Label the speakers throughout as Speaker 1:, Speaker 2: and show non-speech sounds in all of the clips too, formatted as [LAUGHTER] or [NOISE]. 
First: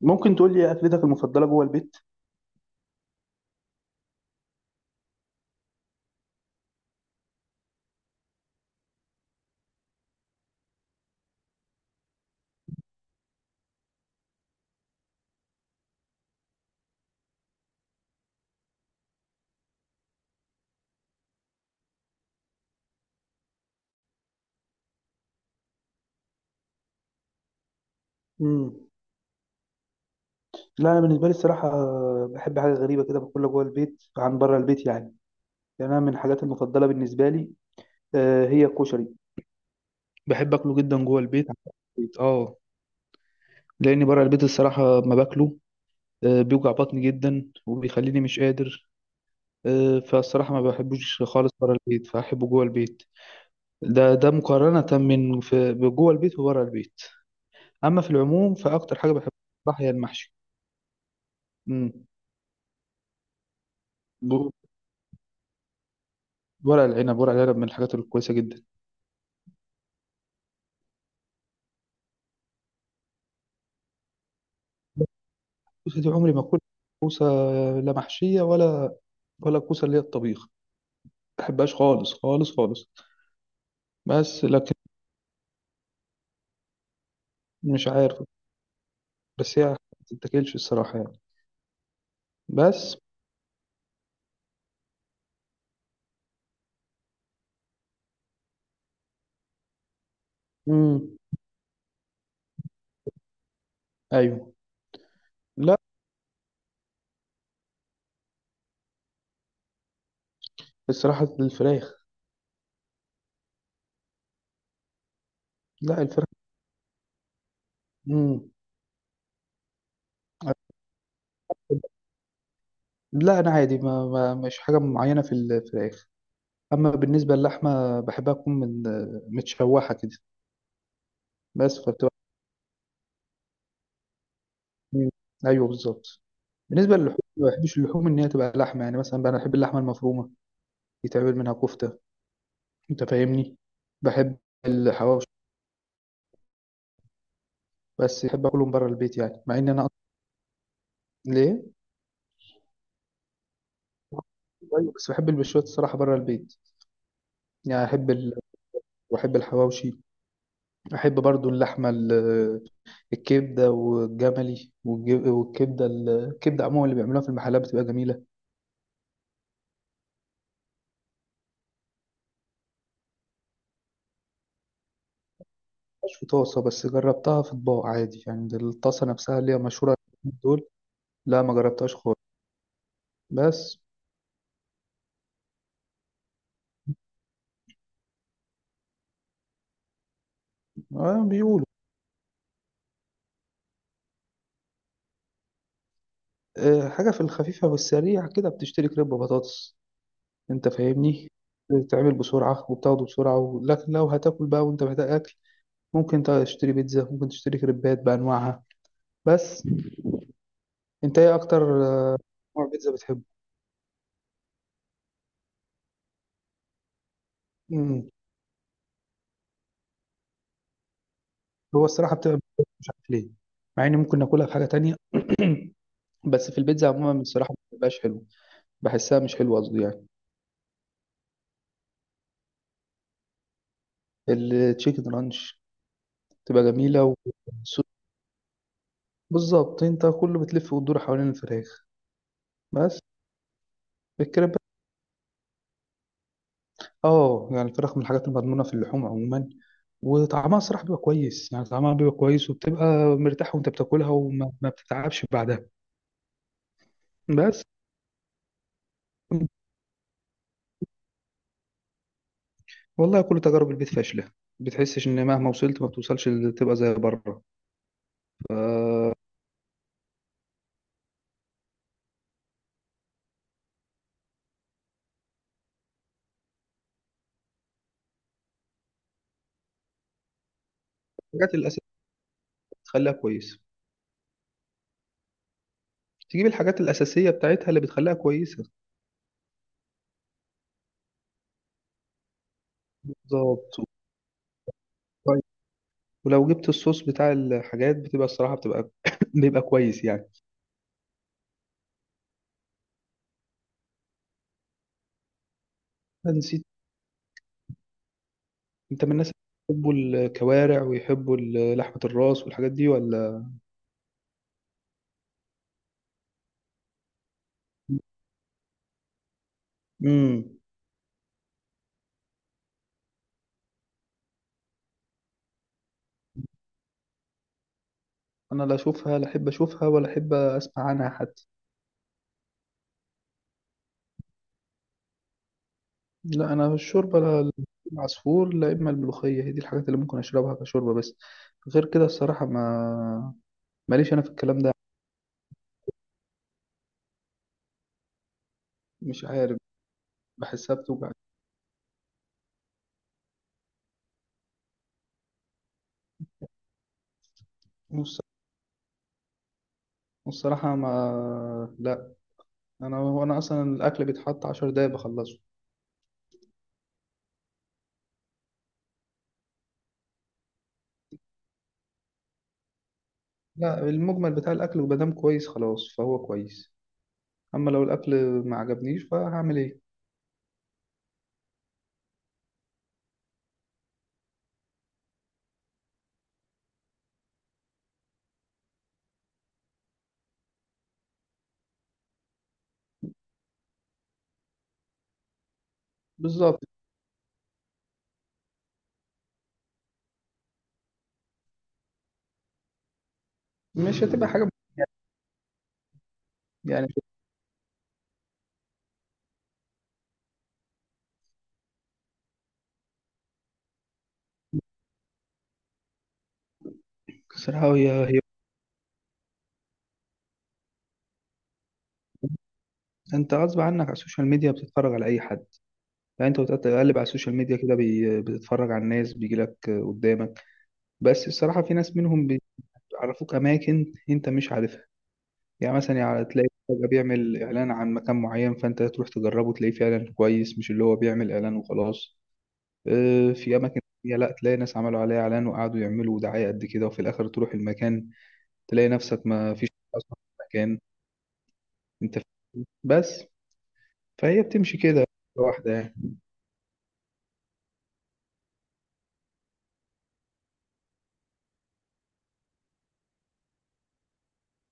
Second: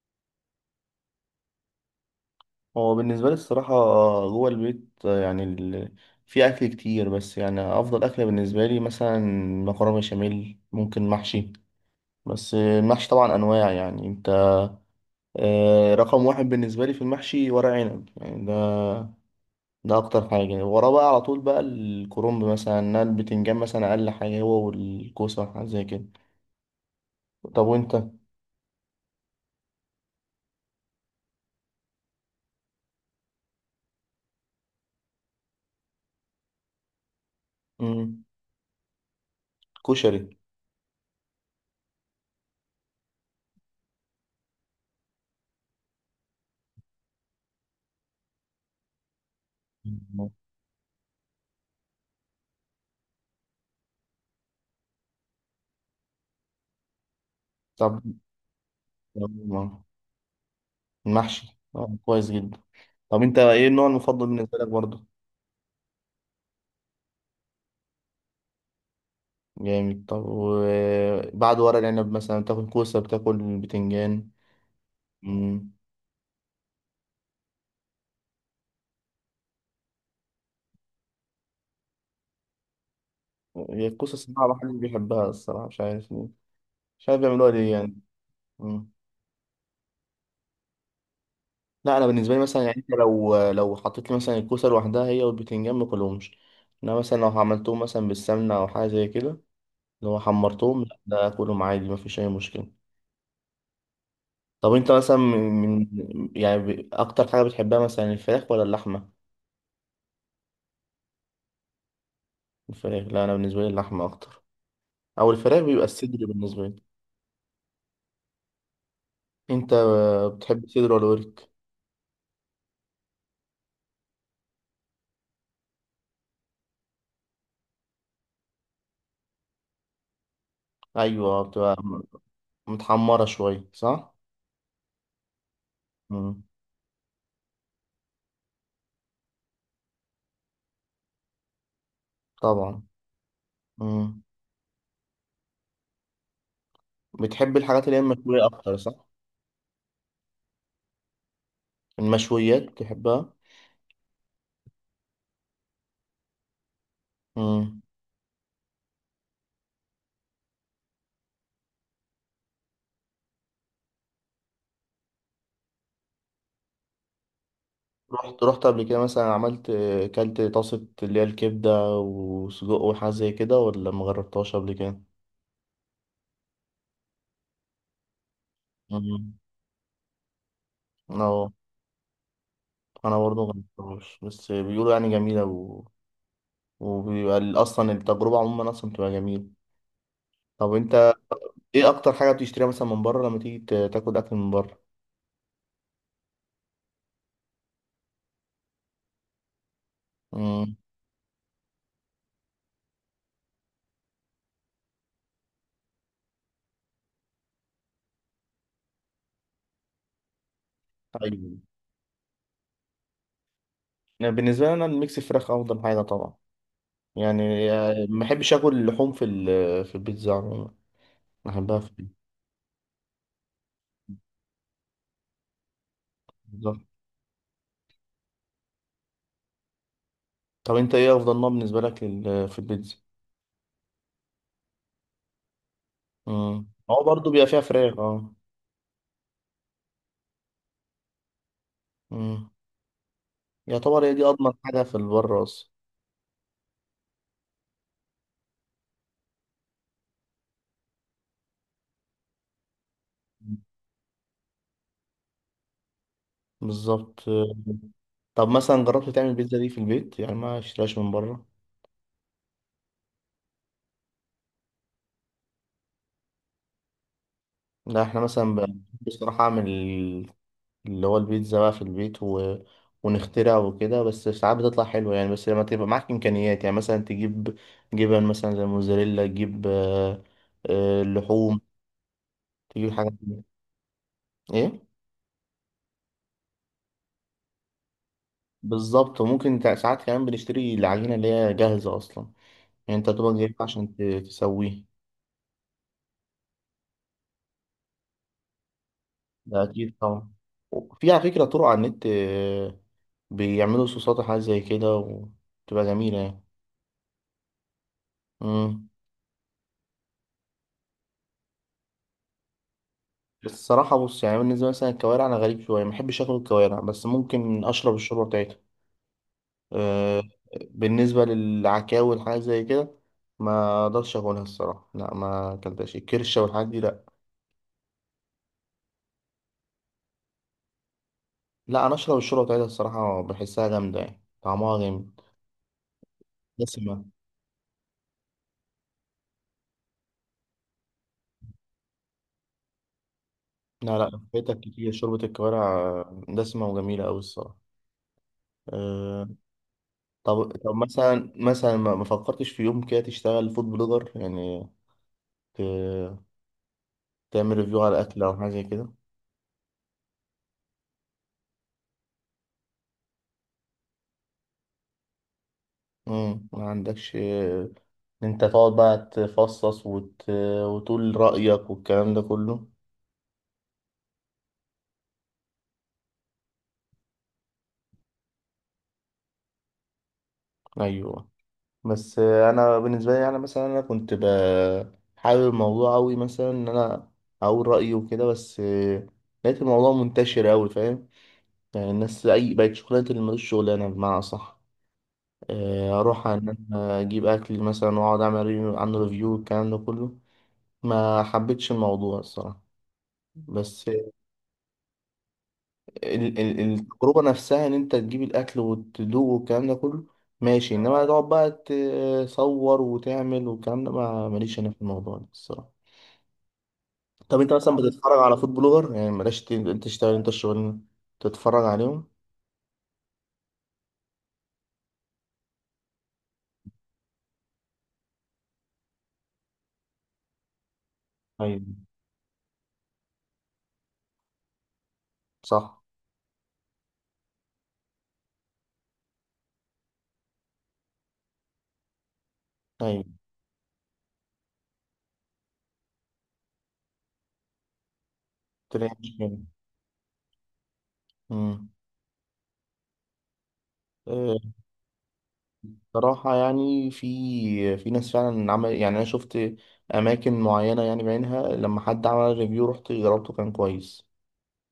Speaker 1: ممكن تقول لي اكلتك المفضله جوه البيت؟
Speaker 2: هو بالنسبة لي الصراحة، جوه البيت يعني في أكل كتير، بس يعني أفضل أكلة بالنسبة لي مثلا مكرونة بشاميل، ممكن محشي. بس المحشي طبعا أنواع يعني أنت رقم واحد بالنسبة لي في المحشي ورق عنب، يعني ده أكتر حاجة وراه، بقى على طول بقى الكرنب مثلا، إنها البتنجان مثلا أقل حاجة، هو والكوسة حاجة زي كده. طب وأنت؟
Speaker 1: امم لا، انا بالنسبه لي الصراحه بحب حاجه غريبه كده باكلها جوه البيت عن بره البيت يعني. يعني انا من الحاجات المفضله بالنسبه لي،
Speaker 2: مم.
Speaker 1: هي الكشري.
Speaker 2: كشري.
Speaker 1: بحب اكله جدا جوه البيت عن بره البيت. اه لان بره البيت الصراحه ما باكله. بيوجع بطني جدا وبيخليني مش قادر.
Speaker 2: مم.
Speaker 1: فالصراحه ما بحبوش خالص بره البيت، فاحبه جوه البيت. ده مقارنه من في جوه البيت وبره البيت.
Speaker 2: طب،
Speaker 1: اما في العموم، فاكتر حاجه بحبها الصراحه هي المحشي.
Speaker 2: المحشي
Speaker 1: امم
Speaker 2: كويس جدا. طب أنت إيه النوع المفضل بالنسبة لك برضه؟
Speaker 1: ورق العنب، ورق العنب من الحاجات الكويسة جدا.
Speaker 2: جامد. طب وبعد ورق العنب مثلا بتاكل كوسة، بتاكل بتنجان؟ مم.
Speaker 1: الكوسة دي عمري ما أكل كوسة، لا محشية ولا كوسة اللي هي الطبيخ. ما بحبهاش خالص خالص خالص.
Speaker 2: هي الكوسة
Speaker 1: بس
Speaker 2: صراحة محدش
Speaker 1: لكن
Speaker 2: بيحبها الصراحة، مش عارف ليه. مش عارف بيعملوها ليه
Speaker 1: مش
Speaker 2: يعني.
Speaker 1: عارف.
Speaker 2: مم.
Speaker 1: بس هي ما تتاكلش الصراحة يعني.
Speaker 2: لا أنا بالنسبة لي مثلا، يعني أنت
Speaker 1: بس.
Speaker 2: لو حطيت لي مثلا الكوسة لوحدها هي والبتنجان، ماكلهمش. إنما مثلا لو عملتهم مثلا بالسمنة أو حاجة زي كده، لو حمرتهم، لا
Speaker 1: مم.
Speaker 2: ده آكلهم عادي، مفيش أي مشكلة.
Speaker 1: أيوه.
Speaker 2: طب أنت مثلا
Speaker 1: لا،
Speaker 2: يعني أكتر حاجة بتحبها مثلا، الفراخ ولا اللحمة؟
Speaker 1: الصراحة الفراخ.
Speaker 2: الفراخ؟ لا أنا بالنسبة لي اللحمة أكتر، أو الفراخ بيبقى
Speaker 1: لا،
Speaker 2: الصدر
Speaker 1: الفراخ.
Speaker 2: بالنسبة لي.
Speaker 1: مم.
Speaker 2: انت بتحب صدر ولا ورك؟
Speaker 1: لا، أنا عادي، ما مش حاجة معينة في الفراخ. أما بالنسبة للحمة، بحبها تكون من متشوحة كده.
Speaker 2: ايوه، بتبقى
Speaker 1: بس.
Speaker 2: متحمره شويه صح.
Speaker 1: مم. ايوه بالظبط.
Speaker 2: مم.
Speaker 1: بالنسبه للحوم، ما بحبش اللحوم ان هي تبقى لحمه، يعني مثلا بقى انا بحب اللحمه المفرومه يتعمل منها كفته.
Speaker 2: طبعا.
Speaker 1: انت فاهمني.
Speaker 2: مم.
Speaker 1: بحب الحواوشي.
Speaker 2: بتحب الحاجات اللي هي
Speaker 1: بس
Speaker 2: المشويه
Speaker 1: بحب اكلهم
Speaker 2: اكتر
Speaker 1: بره
Speaker 2: صح؟
Speaker 1: البيت، يعني مع ان انا أصلاً ليه.
Speaker 2: المشويات بتحبها.
Speaker 1: أيوة، بس بحب البشوات الصراحه بره البيت.
Speaker 2: مم.
Speaker 1: يعني احب ال... واحب الحواوشي. احب برضو اللحمه الكبده والجملي والكبده الكبده عموما اللي بيعملوها في المحلات بتبقى جميله.
Speaker 2: رحت قبل كده مثلا، عملت، كلت طاسه اللي هي الكبده وسجق وحاجه زي كده، ولا ما جربتهاش قبل كده؟
Speaker 1: مش في طاسه، بس جربتها في اطباق عادي يعني، ده الطاسه
Speaker 2: مم.
Speaker 1: نفسها اللي هي مشهوره. دول. لا،
Speaker 2: انا
Speaker 1: ما جربتهاش خالص.
Speaker 2: انا برضه ما
Speaker 1: بس،
Speaker 2: جربتهاش، بس بيقولوا يعني جميله وبيبقى اصلا التجربه عموما، اصلا بتبقى جميله. طب انت
Speaker 1: آه، بيقولوا.
Speaker 2: ايه اكتر حاجه بتشتريها مثلا من بره، لما تيجي تاكل اكل من بره؟
Speaker 1: آه، حاجة في الخفيفة والسريع كده بتشتري كريب بطاطس. أنت
Speaker 2: امم
Speaker 1: فاهمني. بتتعمل بسرعة وبتاخده بسرعة، و... لكن لو هتاكل بقى وأنت محتاج أكل، ممكن تشتري بيتزا، ممكن تشتري كريبات بأنواعها. بس أنت إيه
Speaker 2: طيب،
Speaker 1: أكتر آه، نوع بيتزا بتحبه؟
Speaker 2: أنا بالنسبه لي انا الميكس فراخ افضل حاجه طبعا. يعني
Speaker 1: مم.
Speaker 2: ما بحبش اكل اللحوم في البيتزا عموما. بحبها
Speaker 1: هو
Speaker 2: في
Speaker 1: الصراحة بتبقى مش عارف ليه، مع إني ممكن ناكلها في حاجة تانية [CLEARS THROAT] بس في
Speaker 2: البيتزا.
Speaker 1: البيتزا عموما الصراحة ما بتبقاش حلوة. بحسها مش حلوة قصدي يعني.
Speaker 2: طب انت ايه افضل نوع بالنسبه لك في البيتزا؟
Speaker 1: التشيكن رانش تبقى
Speaker 2: هو
Speaker 1: جميلة،
Speaker 2: برضه بيبقى فيها
Speaker 1: والصوص
Speaker 2: فراخ، اه.
Speaker 1: بالظبط. انت كله بتلف وتدور حوالين الفراخ.
Speaker 2: امم
Speaker 1: بس
Speaker 2: يعتبر هي دي اضمن
Speaker 1: الكريب.
Speaker 2: حاجه في البره اصلا.
Speaker 1: اه، يعني الفراخ من الحاجات المضمونة في اللحوم عموما، وطعمها الصراحة بيبقى كويس، يعني طعمها بيبقى كويس وبتبقى مرتاح
Speaker 2: مم.
Speaker 1: وانت بتاكلها وما ما بتتعبش بعدها.
Speaker 2: بالظبط.
Speaker 1: بس،
Speaker 2: طب مثلا جربت تعمل البيتزا دي في البيت يعني، ما اشتريهاش من بره؟
Speaker 1: والله كل تجارب البيت فاشلة. بتحسش ان مهما وصلت ما بتوصلش تبقى زي بره.
Speaker 2: لا احنا مثلا بصراحه اعمل اللي هو البيتزا بقى في البيت ونخترع وكده، بس ساعات بتطلع حلوة يعني، بس لما تبقى معاك إمكانيات، يعني مثلا تجيب جبن مثلا زي موزاريلا، تجيب
Speaker 1: الحاجات
Speaker 2: لحوم،
Speaker 1: الأساسية
Speaker 2: تجيب حاجات
Speaker 1: بتخليها
Speaker 2: دي.
Speaker 1: كويسة.
Speaker 2: إيه
Speaker 1: تجيب الحاجات الأساسية بتاعتها اللي بتخليها كويسة.
Speaker 2: بالظبط. وممكن ساعات كمان بنشتري العجينة اللي هي جاهزة أصلا، يعني أنت تبقى جايبها
Speaker 1: بالظبط.
Speaker 2: عشان تسويه.
Speaker 1: ولو جبت الصوص بتاع الحاجات بتبقى الصراحة بتبقى [COUGHS]
Speaker 2: ده
Speaker 1: بيبقى
Speaker 2: أكيد
Speaker 1: كويس يعني.
Speaker 2: طبعا. في على فكرة طرق على النت، بيعملوا صوصات وحاجات زي كده وتبقى جميلة يعني.
Speaker 1: نسيت.
Speaker 2: مم.
Speaker 1: انت من الناس اللي بيحبوا الكوارع ويحبوا لحمة الراس والحاجات دي ولا؟
Speaker 2: بس الصراحة بص، يعني بالنسبة مثلا الكوارع أنا غريب شوية، ما بحبش آكل الكوارع، بس ممكن أشرب الشوربة بتاعتها. أه.
Speaker 1: امم
Speaker 2: بالنسبة للعكاوي والحاجات زي كده، ما أقدرش أكلها الصراحة، لا ما أكلتهاش، الكرشة والحاجات دي لا.
Speaker 1: انا لا اشوفها، لا احب اشوفها ولا احب اسمع عنها حتى.
Speaker 2: لا أنا أشرب الشوربة بتاعتها الصراحة، بحسها جامدة يعني طعمها جامد،
Speaker 1: لا، انا
Speaker 2: دسمة.
Speaker 1: الشوربة لا. العصفور لا، اما الملوخية هي دي الحاجات اللي ممكن اشربها كشوربة بس. غير كده الصراحة ما
Speaker 2: لا
Speaker 1: ماليش
Speaker 2: لا،
Speaker 1: انا في الكلام
Speaker 2: فايتك
Speaker 1: ده.
Speaker 2: كتير شوربة الكوارع، دسمة وجميلة أوي الصراحة.
Speaker 1: مش
Speaker 2: أه.
Speaker 1: عارف،
Speaker 2: طب
Speaker 1: بحسها بتوجع.
Speaker 2: مثلا، ما فكرتش في يوم كده تشتغل فود بلوجر يعني، ت- تعمل ريفيو على
Speaker 1: والص-
Speaker 2: أكل أو حاجة زي كده؟
Speaker 1: والصراحة ما لا، انا اصلا الاكل بيتحط 10 دقايق بخلصه.
Speaker 2: مم. ما عندكش ان انت تقعد بقى تفصص وتقول رأيك والكلام ده كله؟
Speaker 1: لا، المجمل بتاع الاكل وبدام كويس خلاص فهو كويس. اما لو الاكل ما عجبنيش فهعمل ايه؟
Speaker 2: ايوه. بس انا بالنسبة لي، انا مثلا انا كنت حابب الموضوع اوي، مثلا ان انا اقول رأيي وكده، بس لقيت الموضوع منتشر اوي فاهم، يعني الناس اي بقت شغلانة اللي ملوش شغلانة بمعنى صح، اروح ان
Speaker 1: بالظبط.
Speaker 2: انا اجيب اكل مثلا واقعد اعمل ريفيو عن ريفيو والكلام ده كله. ما حبيتش الموضوع الصراحة. بس
Speaker 1: مش هتبقى حاجه يعني.
Speaker 2: التجربة نفسها إن أنت تجيب الأكل وتدوق والكلام ده كله، ماشي. إنما تقعد بقى تصور وتعمل والكلام ده، ما ماليش أنا في الموضوع ده الصراحة. طب أنت
Speaker 1: صراحه
Speaker 2: مثلا
Speaker 1: هي
Speaker 2: بتتفرج
Speaker 1: هي
Speaker 2: على فود بلوجر؟ يعني بلاش أنت تشتغل، أنت الشغل تتفرج عليهم.
Speaker 1: انت غصب عنك على السوشيال ميديا بتتفرج على اي حد. يعني انت بتقلب على السوشيال ميديا كده بتتفرج على الناس بيجي لك قدامك. بس
Speaker 2: أيوة.
Speaker 1: الصراحه في ناس منهم بيعرفوك اماكن انت مش عارفها. يعني
Speaker 2: صح.
Speaker 1: مثلا يعني تلاقي فجأة بيعمل إعلان عن مكان معين فأنت تروح تجربه تلاقيه فعلا كويس، مش اللي هو بيعمل إعلان وخلاص.
Speaker 2: أيوة.
Speaker 1: في أماكن تانية لا، تلاقي ناس عملوا عليها إعلان وقعدوا يعملوا دعاية قد كده وفي الآخر تروح المكان تلاقي
Speaker 2: تلاقي
Speaker 1: نفسك
Speaker 2: مشكلة.
Speaker 1: ما فيش اصلا مكان
Speaker 2: أمم.
Speaker 1: انت فيه. بس
Speaker 2: آه،
Speaker 1: فهي بتمشي كده لوحدها يعني.
Speaker 2: صراحة يعني في ناس فعلا عمل، يعني أنا شفت أماكن معينة يعني بعينها، لما حد عمل ريفيو رحت جربته كان كويس،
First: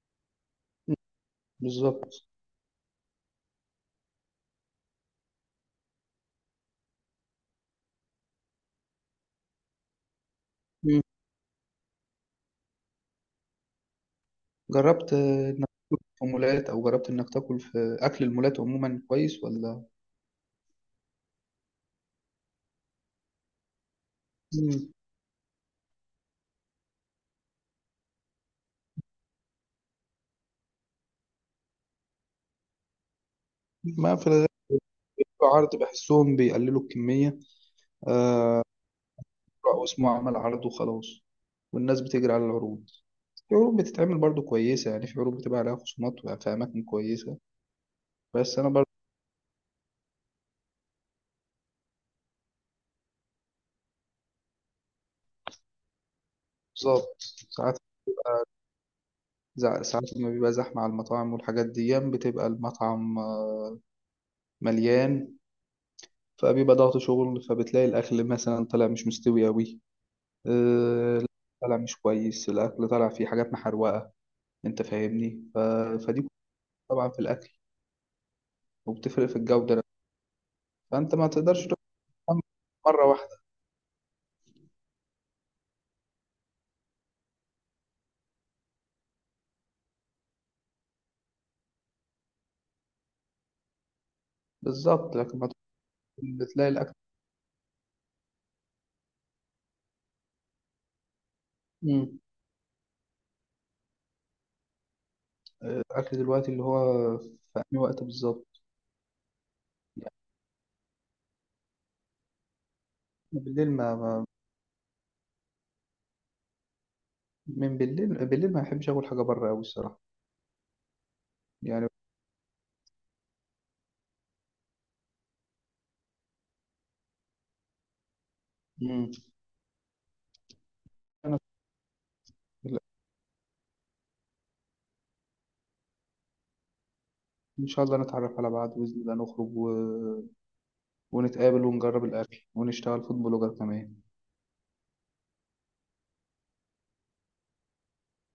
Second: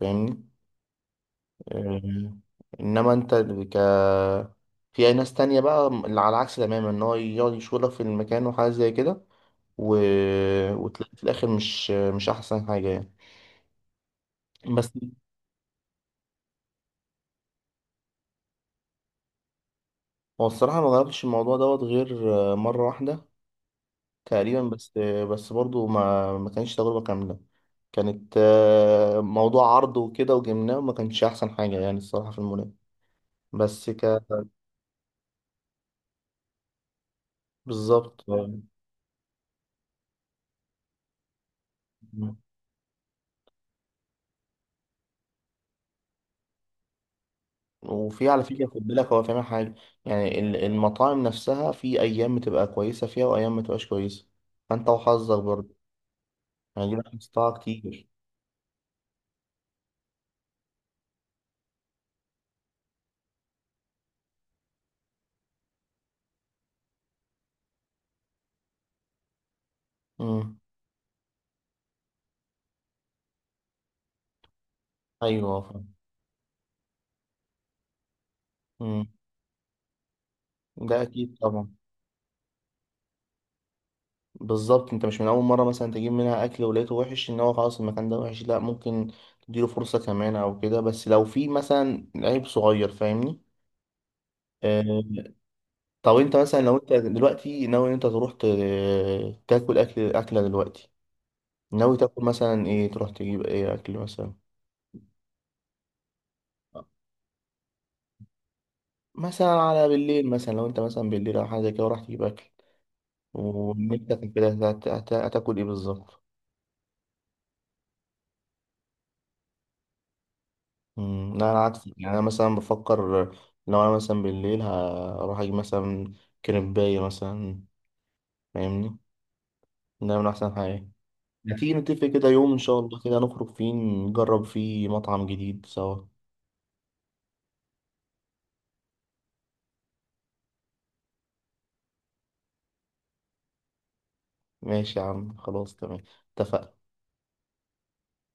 Speaker 2: فاهمني.
Speaker 1: مم. بالظبط.
Speaker 2: أمم. انما انت ك في ناس تانية بقى اللي على العكس تماما، ان هو يقعد يشغلك في المكان وحاجات زي كده، و...
Speaker 1: مم.
Speaker 2: وتلاقي في الاخر مش احسن حاجة يعني. بس
Speaker 1: جربت انك تاكل في مولات، او جربت انك تاكل في اكل المولات عموما كويس ولا؟
Speaker 2: هو الصراحة ما جربتش الموضوع دوت غير مرة واحدة تقريبا،
Speaker 1: مم.
Speaker 2: بس برضو ما كانش تجربة كاملة. كانت موضوع عرض وكده وجبناه وما كانش احسن حاجة يعني الصراحة في المولات، بس ك
Speaker 1: ما في الغالب عرض بحسهم بيقللوا الكمية.
Speaker 2: بالظبط آه.
Speaker 1: آه، أو اسمه عمل عرض وخلاص، والناس بتجري على العروض. في عروض بتتعمل برضو كويسة، يعني في عروض بتبقى عليها خصومات في أماكن كويسة.
Speaker 2: وفي على
Speaker 1: بس
Speaker 2: فكرة
Speaker 1: أنا
Speaker 2: خد
Speaker 1: برضو
Speaker 2: بالك، هو فاهم حاجة يعني، المطاعم نفسها في أيام بتبقى كويسة فيها وأيام ما تبقاش كويسة، فأنت وحظك برضه، يعني دي بقى
Speaker 1: بالظبط.
Speaker 2: قصتها
Speaker 1: ساعات،
Speaker 2: كتير.
Speaker 1: ساعات لما بيبقى زحمة على المطاعم والحاجات دي بتبقى المطعم مليان. فبيبقى ضغط شغل فبتلاقي الأكل مثلا طالع مش مستوي أوي.
Speaker 2: امم
Speaker 1: آه، طالع مش كويس الأكل، طالع فيه حاجات محروقة. أنت فاهمني
Speaker 2: أيوه فاهم.
Speaker 1: فدي طبعا في الأكل،
Speaker 2: امم
Speaker 1: وبتفرق في الجودة نفسها.
Speaker 2: ده
Speaker 1: فأنت ما
Speaker 2: أكيد
Speaker 1: تقدرش
Speaker 2: طبعا.
Speaker 1: تفهم مرة واحدة.
Speaker 2: بالظبط. أنت مش من أول مرة مثلا تجيب منها أكل ولقيته وحش إن هو خلاص المكان ده وحش، لأ، ممكن تديله فرصة كمان أو كده، بس لو في مثلا عيب صغير، فاهمني.
Speaker 1: بالظبط،
Speaker 2: آه،
Speaker 1: لكن ما
Speaker 2: طب أنت
Speaker 1: تكون
Speaker 2: مثلا
Speaker 1: بتلاقي
Speaker 2: لو أنت
Speaker 1: الأكل.
Speaker 2: دلوقتي ناوي إن أنت تروح تاكل أكل، أكلة دلوقتي، ناوي
Speaker 1: مم.
Speaker 2: تاكل مثلا ايه، تروح تجيب ايه اكل مثلا؟
Speaker 1: الأكل دلوقتي اللي هو في أي وقت بالظبط،
Speaker 2: مثلا على
Speaker 1: يعني
Speaker 2: بالليل مثلا، لو انت مثلا بالليل او حاجه زي كده وراح تجيب اكل،
Speaker 1: بالليل
Speaker 2: ونفسك كده، هتاكل ايه بالظبط؟
Speaker 1: من بالليل بالليل ما بحبش آكل حاجة بره أوي الصراحة
Speaker 2: مم، لا انا عكس
Speaker 1: يعني.
Speaker 2: يعني، انا مثلا بفكر لو انا مثلا بالليل، هروح اجيب مثلا كريبايه مثلا، فاهمني.
Speaker 1: مم.
Speaker 2: ده من احسن حاجه.
Speaker 1: أنا،
Speaker 2: ما تيجي نتفق كده يوم ان شاء الله، كده نخرج فيه، نجرب فيه مطعم جديد سوا.
Speaker 1: إن شاء الله نتعرف على بعض بإذن الله نخرج و... ونتقابل ونجرب الأكل ونشتغل فود بلوجر كمان.
Speaker 2: ماشي يا عم، خلاص تمام، اتفقنا.